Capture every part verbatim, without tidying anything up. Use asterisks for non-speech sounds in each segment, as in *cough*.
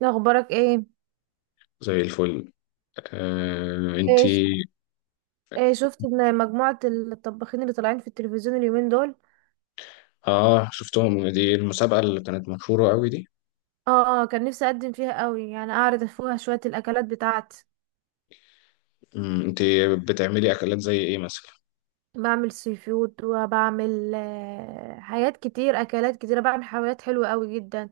لا، اخبارك ايه؟ زي الفل. آه، ايه ش- انتي؟ ايه شفت ان مجموعة الطباخين اللي طالعين في التلفزيون اليومين دول. اه، شفتهم. دي المسابقة اللي كانت مشهورة قوي دي. اه. آه، كان نفسي اقدم فيها قوي، يعني اعرض فيها شوية الاكلات بتاعتي. مم، انتي بتعملي اكلات زي ايه مثلا؟ بعمل سي فود، وبعمل آه، حاجات كتير، اكلات كتيرة، بعمل حلويات حلوة قوي جدا.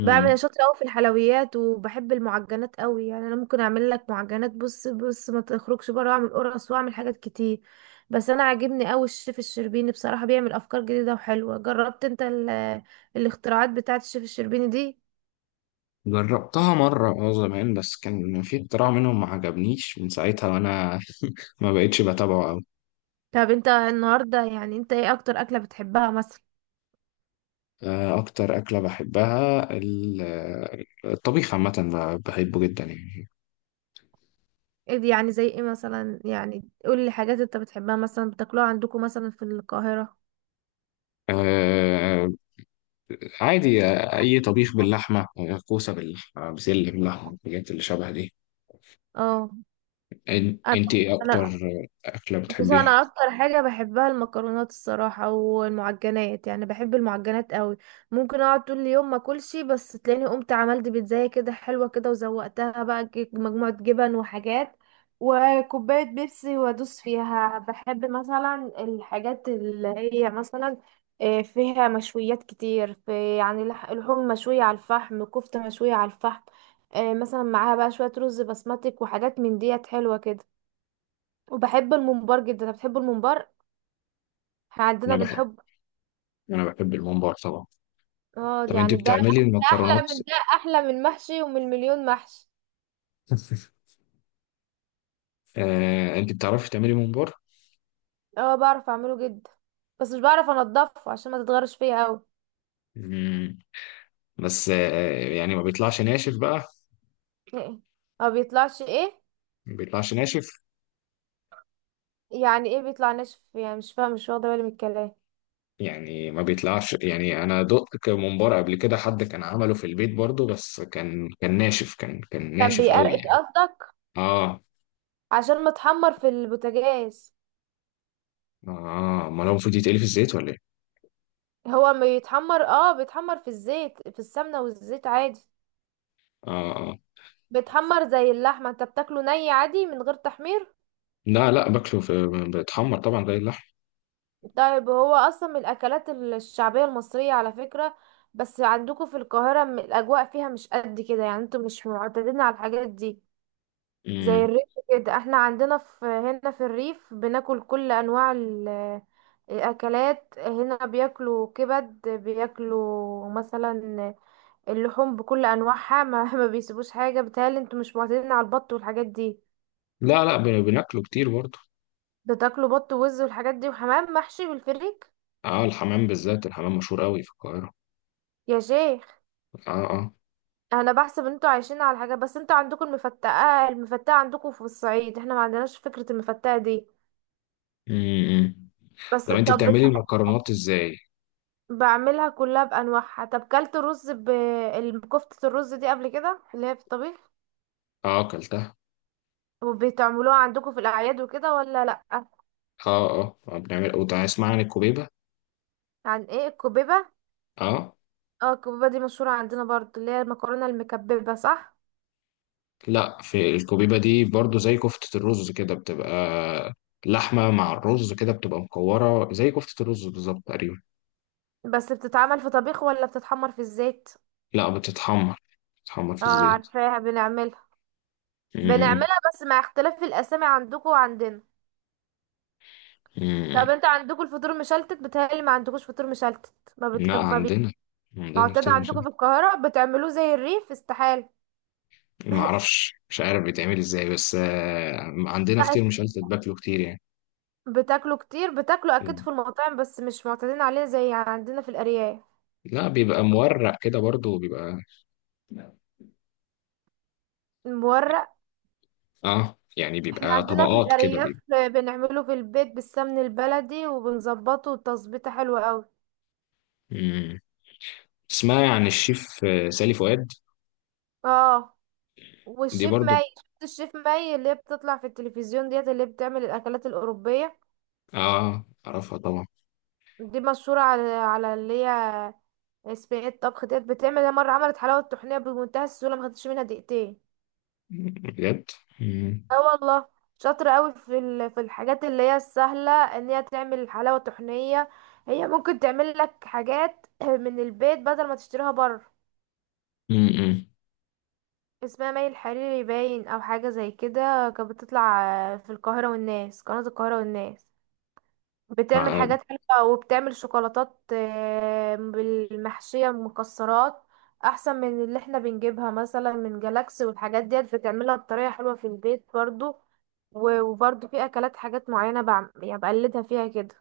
بعمل أنا شاطرة أوي في الحلويات وبحب المعجنات أوي، يعني أنا ممكن أعمل لك معجنات، بص بص ما تخرجش بره، وأعمل قرص وأعمل حاجات كتير. بس أنا عاجبني أوي الشيف الشربيني بصراحة، بيعمل أفكار جديدة وحلوة. جربت أنت ال- *hesitation* الاختراعات بتاعة الشيف الشربيني دي؟ جربتها مرة اه زمان، بس كان في اختراع منهم ما عجبنيش، من ساعتها وانا ما بقتش بتابعه قوي. طب أنت النهاردة، يعني أنت إيه أكتر أكلة بتحبها مثلا؟ آه، اكتر اكلة بحبها ال- الطبيخ عامة، ب- بحبه جدا يعني. إيه دي يعني؟ زي إيه مثلا؟ يعني قولي حاجات أنت بتحبها، مثلا بتاكلوها عندكم مثلا في القاهرة. آه، عادي. آه، اي طبيخ باللحمة، آه، كوسة باللحمة، بسلة باللحمة، الحاجات اللي شبه دي. اه. إن- أنا انت ايه انا اكتر اكله بس بتحبيها؟ انا اكتر حاجه بحبها المكرونات الصراحه والمعجنات، يعني بحب المعجنات قوي. ممكن اقعد طول اليوم ما اكلش، بس تلاقيني قمت عملت بيتزاية كده حلوه كده، وزوقتها بقى، ج- مجموعه جبن وحاجات وكوبايه بيبسي وادوس فيها. بحب مثلا الحاجات اللي هي مثلا آه، فيها مشويات كتير، في يعني لح- لحوم مشويه على الفحم، كفته مشويه على الفحم. آه، مثلا معاها بقى شويه رز بسمتك وحاجات من ديت حلوه كده. وبحب الممبار جدا، أنا بتحب الممبار، احنا انا عندنا بحب. بنحب. انا بحب الممبار طبعا. اه طب انت يعني ده، بتعملي ده احلى المكرونات؟ من ده احلى من المحشي ومن مليون محشي. *laughs* آه، انت بتعرفي تعملي ممبار؟ اه، بعرف اعمله جدا، بس مش بعرف انضفه عشان ما تتغرش فيا قوي. مم. بس آه، يعني ما بيطلعش ناشف بقى. ايه؟ ما بيطلعش ايه؟ ما بيطلعش ناشف. يعني ايه بيطلع ناشف؟ يعني مش فاهم، مش واخده بالي من الكلام. يعني ما بيطلعش، يعني انا دقت ك- ممبار قبل كده، حد كان عمله في البيت برضو، بس كان كان ناشف، كان كان كان ناشف قوي بيقرقش يعني. قصدك؟ اه عشان متحمر في البوتاجاز. اه، ما هو المفروض يتقلي في الزيت ولا ايه؟ هو ما يتحمر؟ اه، بيتحمر في الزيت، في السمنه والزيت عادي. اه اه. بيتحمر زي اللحمه، انت بتاكله ني عادي من غير تحمير؟ لا لا، باكله في. بيتحمر طبعا زي اللحم. طيب، هو اصلا من الاكلات الشعبيه المصريه على فكره. بس عندكم في القاهره، م- الاجواء فيها مش قد كده، يعني انتوا مش معتادين على الحاجات دي. زي مم. الريف كده، احنا عندنا في هنا في الريف بناكل كل انواع ال- الاكلات. هنا بياكلوا كبد، بياكلوا مثلا اللحوم بكل انواعها، ما, *laughs* ما بيسيبوش حاجه. بيتهيألي انتوا مش معتادين على البط والحاجات دي. لا لا، بن- بناكله كتير برضه. بتاكلوا بط ووز والحاجات دي وحمام محشي بالفريك. اه، الحمام بالذات. الحمام مشهور قوي في القاهرة. يا شيخ! اه اه. انا بحسب انتوا عايشين على حاجه، بس انتوا عندكم المفتقه المفتقه عندكم في الصعيد، احنا ما عندناش فكره المفتقه دي. امم إمم. بس طب انت طب بت- بتعملي المكرونات ازاي؟ بعملها كلها بانواعها. طب كلت رز، ب ال- كفته الرز دي قبل كده اللي هي في الطبيخ؟ اه، اكلتها. وبتعملوها عندكم في الاعياد وكده ولا لا؟ اه اه، آه، بنعمل او اسمع عن الكوبيبة. عن ايه؟ الكبيبه؟ اه. اه، الكبيبه دي مشهوره عندنا برضو، اللي هي المكرونه المكببه، صح؟ لا، في الكوبيبة دي برضه زي كفتة الرز كده بتبقى لحمة مع الرز، كده بتبقى مكورة زي كفتة الرز بالظبط تقريبا. بس بتتعمل في طبيخ ولا بتتحمر في الزيت؟ لا، بتتحمر. بتتحمر اه، في الزيت. عارفاها، بنعملها امم. بنعملها بس مع اختلاف الاسامي عندكم وعندنا. امم طب إمم. انت عندكم الفطور مشلتت؟ بتهيألي ما عندكوش فطور مشلتت، ما لا، بتحب، ما بي... عندنا. عندنا معتاد كتير. عندكم في القاهرة بتعملوه زي الريف؟ استحالة. ما اعرفش، مش عارف بيتعمل ازاي، بس آه، عندنا لا فطير، است- مش قلت باكله كتير يعني. بتاكلوا كتير، بتاكلوا اكيد في المطاعم بس مش معتادين عليه زي عندنا في الارياف. لا، بيبقى مورق كده برضو بيبقى. المورق، اه، يعني احنا بيبقى عندنا في طبقات كده الارياف بيبقى. بنعمله في البيت بالسمن البلدي وبنظبطه تظبيطه حلوة قوي. مم. اسمها عن الشيف آه، سالي فؤاد. اه، دي والشيف برضو. ماي، شفت الشيف ماي اللي هي بتطلع في التلفزيون ديت اللي بتعمل الاكلات الاوروبية؟ اه اعرفها طبعا. دي مشهورة على على اللي هي صينية طبخ ديت بتعمل. هي مرة عملت حلاوة طحينية بمنتهى السهولة، ما خدتش منها دقيقتين. مم. بجد. مم. اه والله، شاطرة قوي في ال- في الحاجات اللي هي السهلة، ان هي تعمل حلاوة طحينية. هي ممكن تعمل لك حاجات *clears throat* من البيت بدل ما تشتريها بره. مم. اسمها مي الحريري، باين او حاجة زي كده. كانت بتطلع آه، في القاهرة والناس، قناة القاهرة والناس. بتعمل آه. حاجات حلوة وبتعمل شوكولاتات آه، بالمحشية مكسرات، احسن من اللي احنا بنجيبها مثلا من جالاكسي. والحاجات ديت بتعملها بطريقة حلوة في البيت برضو. و- وبرضو في اكلات، حاجات معينة بعم- يعني بقلدها فيها كده.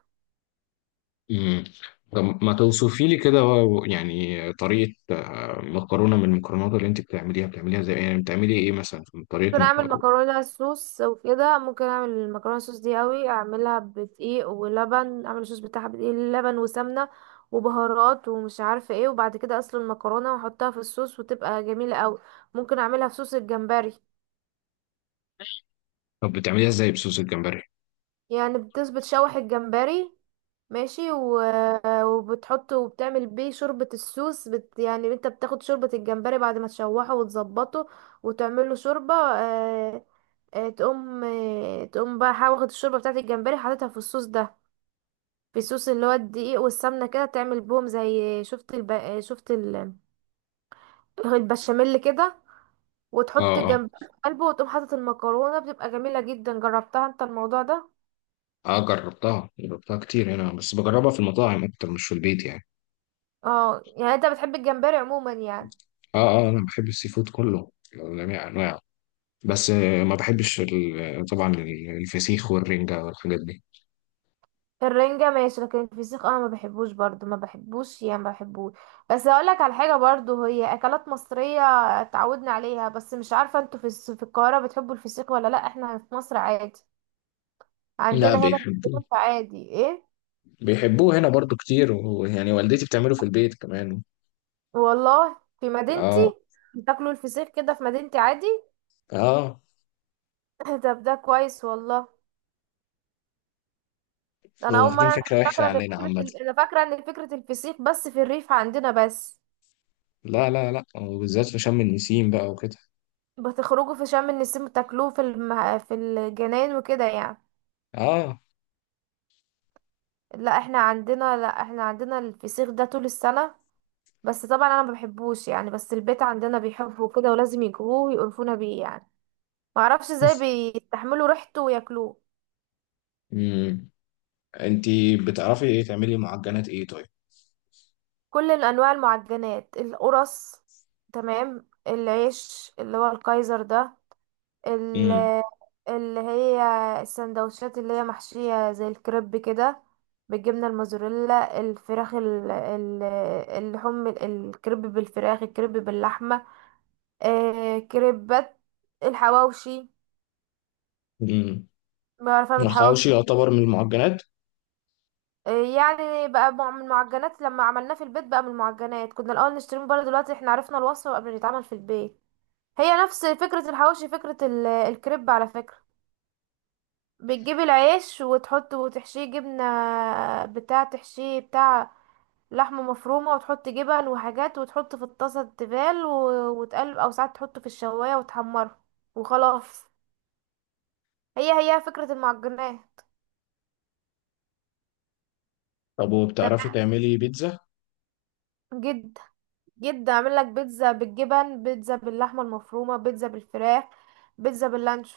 مم. طب ما توصفي لي كده و- يعني طريقة آه، مكرونة من المكرونات اللي انت بتعمليها، بتعمليها ازاي؟ يعني بتعملي ايه مثلا في طريقة ممكن مك... اعمل مكرونة صوص وكده. ممكن اعمل المكرونة صوص دي قوي، اعملها بدقيق ولبن، اعمل الصوص بتاعها بدقيق لبن وسمنة وبهارات ومش عارفة ايه، وبعد كده اسلق المكرونة واحطها في الصوص وتبقى جميلة قوي. ممكن اعملها في صوص الجمبري. طب بتعمليها ازاي بصوص الجمبري؟ يعني بتس بتشوح الجمبري، ماشي، و... وبتحطه وبتعمل بيه شوربة السوس. بت... يعني انت بتاخد شوربة الجمبري بعد ما تشوحه وتظبطه وتعمله شوربة، آه... آه... تقوم، آه... تقوم بقى، حا- واخد الشوربة بتاعت الجمبري حاططها في الصوص ده، في الصوص اللي هو الدقيق والسمنة كده، تعمل بهم زي شفت الب... آه، شفت ال... البشاميل كده. اه وتحط اه الجمبري في قلبه وتقوم حاطط المكرونة، بتبقى جميلة جدا. جربتها انت الموضوع ده؟ اه، جربتها. جربتها كتير هنا بس بجربها في المطاعم اكتر مش في البيت يعني. اه يعني انت بتحب الجمبري عموما يعني. اه اه، انا بحب السي فود كله، جميع انواعه. بس آه، ما بحبش ال- طبعا الفسيخ والرنجة والحاجات دي. الرنجة ماشي، لكن الفسيخ انا ما بحبوش برضو، ما بحبوش، يعني ما بحبوش. بس هقولك على حاجة برضو، هي اكلات مصرية اتعودنا عليها، بس مش عارفة انتوا في الس- في القاهرة بتحبوا الفسيخ ولا لا. احنا في مصر عادي، لا، عندنا هنا في بيحبوه. الفيوم عادي. ايه؟ بيحبوه هنا برضو كتير، ويعني والدتي بتعمله في البيت كمان. والله؟ في مدينتي اه بتاكلوا الفسيخ كده؟ في مدينتي عادي. اه. *laughs* طب ده كويس والله. ده انا هو اول واخدين مرة أعرف- فكرة وحشة فاكرة ان عننا فكرة عامة. ال- انا فاكرة ان فكرة الفسيخ بس في الريف عندنا بس. لا لا لا، وبالذات في شم النسيم بقى وكده. بتخرجوا في شم النسيم بتاكلوه في الم... في الجناين وكده يعني. اه. لا احنا عندنا لا احنا عندنا الفسيخ ده طول السنة. بس طبعا انا ما بحبوش يعني، بس البيت عندنا بيحبوا كده، ولازم يجيبوه ويقرفونا بيه يعني. ما اعرفش ازاي *laughs* بيستحملوا ريحته وياكلوه. امم. انتي بتعرفي ايه تعملي معجنات ايه طيب؟ كل الانواع المعجنات، القرص، تمام، العيش اللي هو الكايزر ده، ال- اللي هي السندوتشات اللي هي محشية زي الكريب كده، بالجبنة الموزاريلا، الفراخ، ال- ال- اللحوم، الكريب بالفراخ، الكريب باللحمة، آه كريبات، الحواوشي. امم. بعرف اعمل حواوشي. الحواوشي يعتبر من المعجنات؟ آه يعني بقى، مع- من المعجنات، لما عملناه في البيت بقى من المعجنات. كنا الاول نشتري من بره، دلوقتي احنا عرفنا الوصفه قبل ما يتعمل في البيت. هي نفس فكره الحواوشي، فكره ال- الكريب على فكره. بتجيب العيش وتحط وتحشيه جبنه، بتاع تحشيه بتاع لحمه مفرومه، وتحط جبن وحاجات وتحط في الطاسه تبال و- وتقلب، او ساعات تحطه في الشوايه وتحمره وخلاص. هي هي فكره المعجنات. طب وبتعرفي تمام، تعملي بيتزا؟ جدا جدا، اعمل لك بيتزا بالجبن، بيتزا باللحمه المفرومه، بيتزا بالفراخ، بيتزا باللانشو.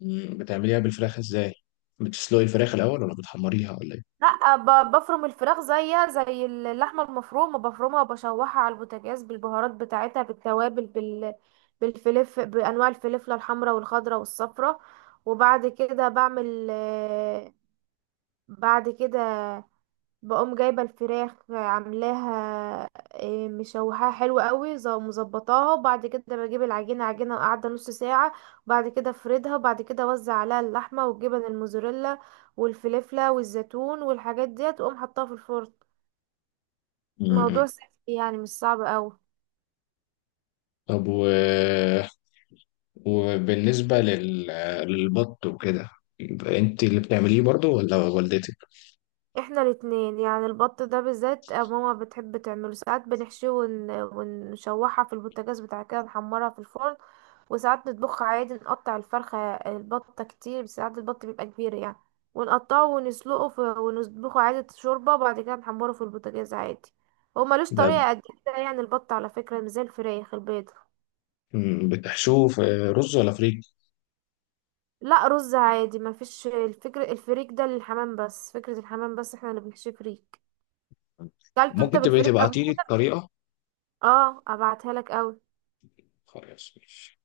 مم. بتعمليها بالفراخ ازاي؟ بتسلقي الفراخ الاول ولا بتحمريها ولا ايه؟ لا، ب- بفرم الفراخ زيها زي اللحمه المفرومه، بفرمها وبشوحها على البوتاجاز بالبهارات بتاعتها، بالتوابل، بال بالفلف، بانواع الفلفله الحمراء والخضراء والصفراء. وبعد كده بعمل آه، بعد كده بقوم جايبة الفراخ عاملاها إيه، مشوحاها حلو قوي، ز- مظبطاها، وبعد كده بجيب العجينة، عجينة قاعدة نص ساعة، وبعد كده افردها، وبعد كده اوزع عليها اللحمة والجبن الموزاريلا والفلفلة والزيتون والحاجات ديت، واقوم حطاها في الفرن. مم. موضوع سهل يعني، مش صعب قوي. طب و... وبالنسبة لل... للبط وكده، يبقى انت اللي بتعمليه برضو ولا والدتك؟ احنا الاتنين. يعني البط ده بالذات ماما بتحب تعمله، ساعات بنحشيه ون... ونشوحها في البوتاجاز بتاع كده، نحمرها في الفرن. وساعات نطبخها عادي، نقطع الفرخة البطة كتير، ساعات البط بيبقى كبير يعني، ونقطعه ونسلقه في... ونطبخه عادي شوربة، وبعد كده نحمره في البوتاجاز عادي. هو ملوش ده. طريقة قد كده يعني، البط على فكرة مش زي الفراخ البيض. مم. بتحشوه في رز ولا فريك؟ لا، رز عادي، مفيش. الفكرة الفريك ده للحمام بس، فكرة الحمام بس، احنا اللي بنحشيه فريك. كلته انت ممكن تبقي بالفريك قبل؟ تبعتيلي الطريقة. اه، ابعتها لك قوي. خلاص، ماشي.